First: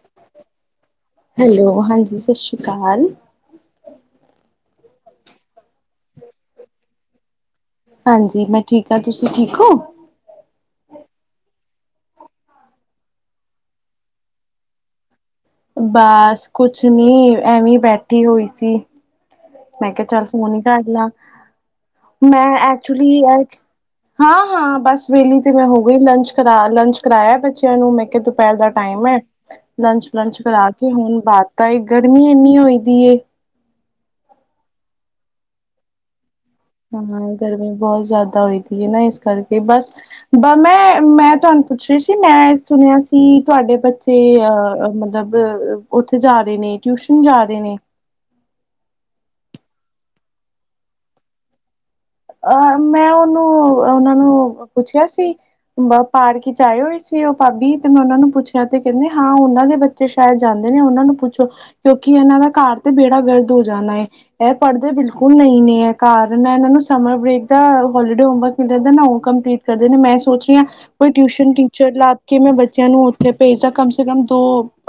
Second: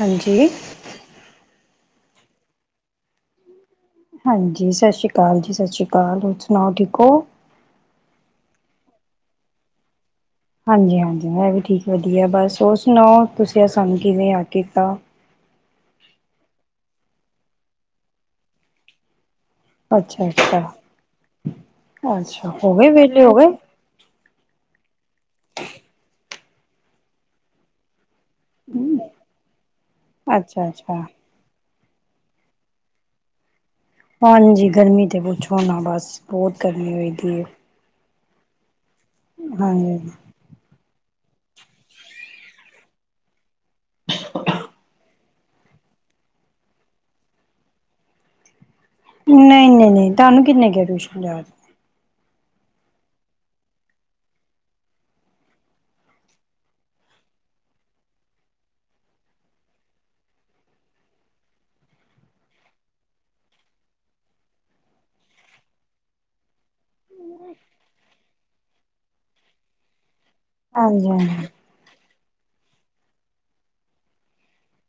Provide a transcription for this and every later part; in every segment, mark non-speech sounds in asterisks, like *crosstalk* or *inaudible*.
ਹਾਂਜੀ ਹੈਲੋ ਹਾਂਜੀ, ਸਤਿ ਸ੍ਰੀ ਅਕਾਲ, ਹਾਂਜੀ ਸਤਿ ਸ਼੍ਰੀ ਅਕਾਲ ਜੀ ਸਤਿ ਸ਼੍ਰੀ ਅਕਾਲ ਹੋਰ ਸੁਣਾਓ ਠੀਕ ਹੋ? ਹਾਂਜੀ ਮੈਂ ਠੀਕ ਆ ਤੁਸੀਂ ਠੀਕ ਹੋ? ਹਾਂਜੀ-ਹਾਂਜੀ, ਮੈਂ ਵੀ ਠੀਕ ਵਧੀਆ ਬਸ, ਹੋਰ ਸੁਣਾਓ ਤੁਸੀਂ ਸਾਨੂੰ ਕਿਵੇਂ ਆ ਕੀਤਾ? ਬਸ ਕੁਛ ਨੀ ਐਵੇਂ ਬੈਠੀ ਹੋਈ ਸੀ। ਮੈਂ ਕਿਹਾ ਚੱਲ ਅੱਛਾ ਫੋਨ ਅੱਛਾ ਹੀ ਕਰ ਲ ਮੈਂ ਅੱਛਾ ਹੋ ਗਏ ਐਕਚੁਲੀ ਵਿਹਲੇ ਹੋ ਹਾਂ ਗਏ ਹਾਂ ਬਸ ਵਹਲੀ ਤੇ ਮੈਂ ਹੋ ਗਈ ਲੰਚ ਕਰਾ ਲੰਚ ਕਰਾਇਆ ਬੱਚਿਆਂ ਨੂੰ ਮੈਂ ਕਿਹਾ ਦੁਪਹਿਰ ਦਾ ਟਾਈਮ ਹੈ ਲੰਚ ਲੰਚ ਅੱਛਾ ਕਰਾ ਕੇ ਅੱਛਾ ਹੁਣ ਬਾ ਤਾਂ ਇਹ ਗਰਮੀ ਇੰਨੀ ਹੋਈ ਦੀ ਹਾਂਜੀ ਗਰਮੀ ਤੇ ਪੁੱਛੋ ਨਾ ਬਸ ਬਹੁਤ ਗਰਮੀ ਹੋਈ ਹਾਂ ਦੀ ਹੈ ਗਰਮੀ ਬਹੁਤ ਜ਼ਿਆਦਾ *inaudible* ਨਾ ਇਸ ਕਰਕੇ ਬਸ ਹਾਂਜੀ ਬ ਮੈਂ ਮੈਂ ਤੁਹਾਨੂੰ ਪੁੱਛ ਰਹੀ ਸੀ ਮੈਂ ਸੁਣਿਆ ਸੀ ਤੁਹਾਡੇ ਬੱਚੇ ਅ ਮਤਲਬ ਉੱਥੇ ਜਾ ਰਹੇ ਨੇ ਟਿਊਸ਼ਨ ਜਾ ਰਹੇ ਨੇ ਨਹੀਂ ਨਹੀਂ ਨਹੀਂ ਤੁਹਾਨੂੰ ਕਿੰਨੇ ਕਿਹਾ ਟਊਸ਼ਨ ਅਹ ਮੈਂ ਉਹਨੂੰ ਉਹਨਾਂ ਨੂੰ ਪੁੱਛਿਆ ਸੀ ਪਾਰਕ ਚ ਆਏ ਹੋਏ ਸੀ ਉਹ ਭਾਬੀ ਤੇ ਮੈਂ ਉਹਨਾਂ ਨੂੰ ਪੁੱਛਿਆ ਤੇ ਕਹਿੰਦੇ ਹਾਂ ਉਹਨਾਂ ਦੇ ਬੱਚੇ ਸ਼ਾਇਦ ਜਾਂਦੇ ਨੇ ਉਹਨਾਂ ਨੂੰ ਪੁੱਛੋ ਕਿਉਂਕਿ ਇਹਨਾਂ ਦਾ ਘਰ ਤੇ ਬੇੜਾ ਗਰਦ ਹੋ ਜਾਣਾ ਹੈ ਇਹ ਪੜ੍ਹਦੇ ਬਿਲਕੁਲ ਨਹੀਂ ਨੇ ਇਹ ਕਾਰਨ ਇਹਨਾਂ ਨੂੰ ਸਮਰ ਬ੍ਰੇਕ ਦਾ ਹੋਲੀਡੇ ਹੋਮਵਰਕ ਮਿਲ ਜਾਂਦਾ ਨਾ ਉਹ ਕੰਪਲੀਟ ਕਰਦੇ ਨੇ ਮੈਂ ਸੋਚ ਹਾਂਜੀ ਕੋਈ ਹਾਂਜੀ ਟਿਊਸ਼ਨ ਟੀਚਰ ਲਾ ਕਿ ਮੈਂ ਬੱਚਿਆਂ ਨੂੰ ਉੱਥੇ ਭੇਜਦਾ ਕਮ ਸੇ ਕਮ ਦੋ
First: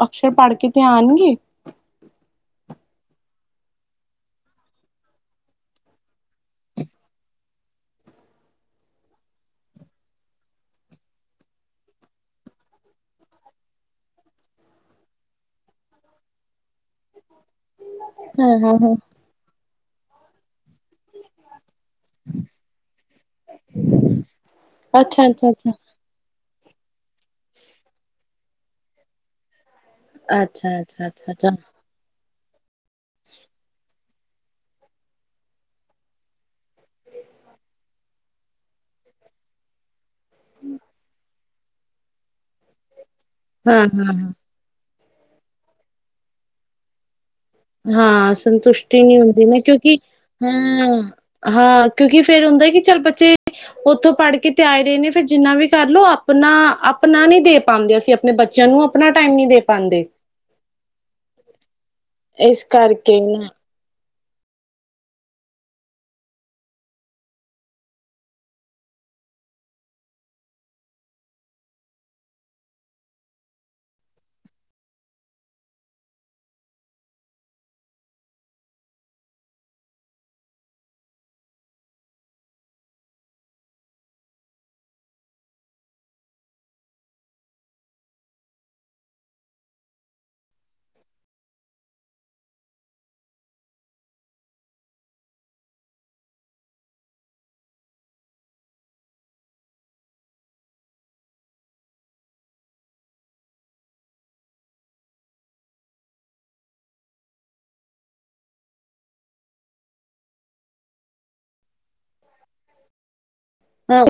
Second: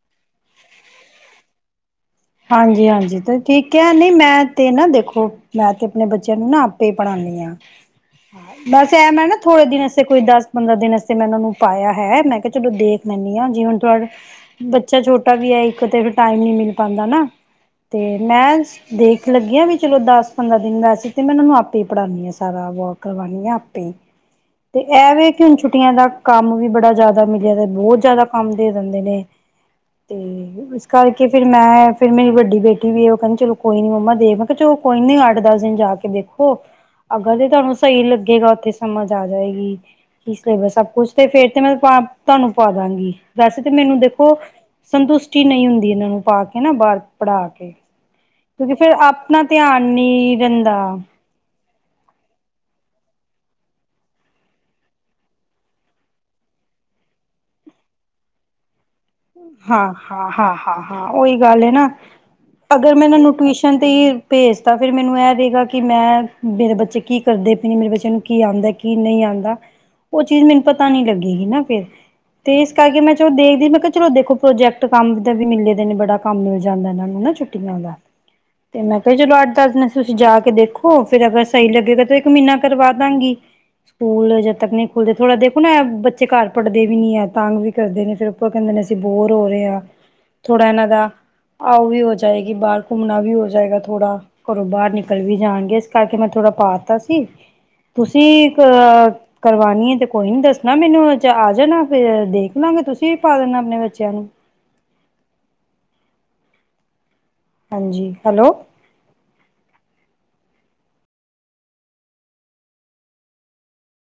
ਅਕਸ਼ਰ ਪੜ੍ਹ ਕੇ ਤੇ ਆਉਣਗੇ ਹਾਂਜੀ ਹਾਂਜੀ ਤੇ ਠੀਕ ਹੈ ਨਹੀਂ ਮੈਂ ਤੇ ਨਾ ਦੇਖੋ ਮੈਂ ਤੇ ਆਪਣੇ ਬੱਚਿਆਂ ਨੂੰ ਨਾ ਆਪੇ ਪੜ੍ਹਾਉਦੀ ਹ ਬਸ ਐ ਮੈਂ ਨਾ ਥੋੜੇ ਦਿਨ ਕੋਈ ਦਸ ਪੰਦਦਰਾਂ ਦਿਨ ਮੈਂ ਨੂੰ ਪਾਇਆ ਹੈ ਮੈਂ ਕਿਹਾ ਚਲੋ ਦੇਖ ਲੈਂਦੀ ਹਾਂ ਜੀ ਹੁਣ ਬੱਚਾ ਛੋਟਾ ਵੀ ਹੈ ਇੱਕ ਤੇ ਟਾਈਮ ਨ ਮਿਲ ਪਾਉਦਾ ਨਾ ਤੇ ਮੈਂ ਹਾਂ ਹਾਂ ਹਾਂ ਦੇਖ ਲੱਗੀ ਹ ਵੀ ਚਲੋ ਦਸ ਪੰਦਰਾਂ ਦਿੰਦਾ ਸੀ ਤੇ ਮੈਂ ਉਹਨਾਂ ਨੂੰ ਆਪੇ ਹੀ ਪੜ੍ਹਾਉਂਦੀ ਹਾਂ ਸਾਰਾ ਵਰਕ ਕਰਵਾਉਣੀ ਹਾਂ ਆਪੇ ਹੀ ਤੇ ਇਹ ਅੱਛਾ ਵੀ ਕਿ ਅੱਛਾ ਹੁਣ ਅੱਛਾ ਛੁੱਟੀਆਂ ਦਾ ਕੰਮ ਵੀ ਬੜਾ ਜ਼ਿਆਦਾ ਮਿਲਿਆ ਤੇ ਬਹੁਤ ਜ਼ਿਆਦਾ ਆਮ ਦੇ ਦਿੰਦੇ ਨੇ ਤੇ ਅੱਛਾ ਅੱਛਾ ਇਸ ਕਰਕੇ ਅੱਛਾ ਫਿਰ ਅੱਛਾ ਮੈਂ ਫਿਰ ਮੇਰੀ ਵੱਡੀ ਹ ਵੀ ਉਹਹਦੀ ਚਲੋ ਕੋਈ ਨੀ ਮੰਮਾ ਮੈਂ ਕਿਹਾ ਚਲੋ ਕੋਈ ਨੀ ਅੱਠ ਦਸ ਦਿਨ ਜਾ ਕੇ ਦੇਖੋ ਅੱਗਾਂ ਤੇ ਤੁਹਾਨੂੰ ਸਹੀ ਲੱਗੇਗਾ ਉੱਥੇ ਸਮਝ ਆ ਜਾਏਗੀ ਇਸ ਲਈ ਬਸ ਸਭ ਕੁਛ ਤੇ ਫੇਰ ਤੇ ਮੈਂ ਤੁਹਾਨੂੰ ਪਾ ਦਾਂਗੀ ਦੱਸ ਤੇ ਹਾਂ ਮੈਨੂੰ ਹਾਂ ਹਾਂ ਦੇਖੋ ਸੰਤੁਸ਼ਟੀ ਨਹੀਂ ਹੁੰਦੀ ਇਹਨਾਂ ਨੂੰ ਪਾ ਕੇ ਨਾ ਬਾਹਰ ਪੜ੍ਹਾ ਕੇ ਹਾਂ ਕਿਉਂਕਿ ਫਿਰ ਸੰਤੁਸ਼ਟੀ ਨਹੀਂੀ ਆਪਣਾ ਹੁੰਦੀ ਨਾ ਧਿਆਨ ਕਿਉਂਕਿ ਨੀ ਰਹਿੰਦਾ ਹਾਂ ਹਾਂ ਕਿਉਂਕਿ ਫੇਰ ਹੁੰਦਾ ਕਿ ਚੱਲ ਬੱਚੇ ਉੱਥੋਂ ਪੜ੍ਹ ਕੇ ਤੇ ਆਏ ਰਹੇ ਨੇ ਫੇਿਰ ਜਿੰਨਾ ਵੀ ਕਰਲ ਆਪਣਾ ਆਪਣਾ ਨੀ ਦੇ ਪਾਉਂਦੇ ਅਸੀਂ ਆਪਣੇ ਬੱਚਿਆਂ ਨੂੰ ਆਪਣਾ ਟਾਈਮ ਨੀ ਦੇ ਹਾਂ ਪਾਉਂਦੇ ਹਾਂ ਹਾਂ ਹਾਂ ਹਾਂ ਉਹੀ ਗੱਲ ਹੈ ਨਾ ਇਸ ਅਗਰ ਮੈਂ ਇਹਨਾਂ ਕਰਕੇ ਨੂੰ, ਨਾ ਟਿਊਸ਼ਨ ਤੇ ਭੇਜ ਤ ਫੇਰ ਮੈਨੂੰ ਇਹ ਰਹੇਗਾ ਕਿ ਮੈਂ, ਮੇਰੇ ਬੱਚੇ ਕੀ ਕਰਦੇ ਪਏ ਨੇ, ਮੇਰੇ ਬੱਚੇ ਨੂੰ ਕੀ ਆੰਦੈ ਕੀ ਨਹੀਂ ਆੰਦੈ, ਉਹ ਚੀਜ਼ ਮੈਨੂੰ ਪਤਾ ਨੀ ਲੱਗੇਗੀ ਨਾ ਫੇਰ, ਤੇ ਇਸ ਕਰਕੇ ਮੈਂ ਚਲ ਦੇਖਦੀ, ਮੈਂ ਕ ਚਲੋ ਦੇਖੋ ਪ੍ਰੋਜੈਕਟ ਕੰਮ ਦਾ ਵੀ ਮਿਲੇ ਦੇ ਨੇ, ਬੜਾ ਕੰਮ ਮਿਲ ਜਾਂਦਾ ਇਹਨਾਂ ਨੂੰ ਨਾ ਛੁੱਟੀਆਂ ਦਾ, ਤੇ ਮੈਂ ਕਿਹਾ ਚਲੋ ਅੱਠ- ਦੱਸ ਦਿਨ ਤੁਸੀਂ ਜਾ ਕੇ ਦੇਖੋ ਫਰ ਅਗਰ ਸਹੀ ਲੱਗੇਗਾ, ਤੇ ਇੱਕ ਮਹੀਨਾ ਕਰਵਾ ਦਾਂਗੀ, ਸਕੂਲ ਜਦ ਤੱਕ ਨਹੀਂ ਖੁੱਲਦੇ, ਥੋੜ੍ਹਾ ਦੇਖੋ ਨਾ ਬੱਚੇ ਘਰ ਪੜ੍ਹਦੇ ਵੀ ਨੀ ਹੈ, ਤੰਗ ਵੀ ਕਰਦੇ ਨੇ ਫੇਰ ਉਰ ਕਹਿੰਦੇ ਨੇ ਬੋਰ ਹੋ ਰਹੇ ਹ ਥੋੜਾ ਇਹਨਾਂ ਦਾ ਆਓ ਵੀ ਹੋ ਜਾਏਗੀ, ਬਾਹਰ ਘੁੰਮਣਾ ਵੀ ਹੋ ਜਾਏਗਾ ਥੋੜਾ, ਘਰੋਂ ਬਾਹਰ ਨਿਕਲ ਵੀ ਜਾਣਗੇ ਇਸ ਕਰਕੇ ਮੈਂ ਥੋੜਾ ਪਾ ਦਿੱਤਾ ਸੀ, ਤੁਸੀਂ ਅ ਕਰਵਾਾਨ ਹੈ ਤੇ ਕੋਈ ਨੀ ਦੱਸਣਾ ਮੈਨੂੰ, ਆ ਜਾਣਾ ਫ ਦੇਖ ਲਵਾਂਗੇ ਤੁਸੀਂ ਵੀ ਪਾ ਦੇਣਾ ਆਪਣੇ। ਬੱਚਿਆਂ ਨੂੰ ਹਾਂਜੀ, ਹੈਲੋ। ਹਾਂ।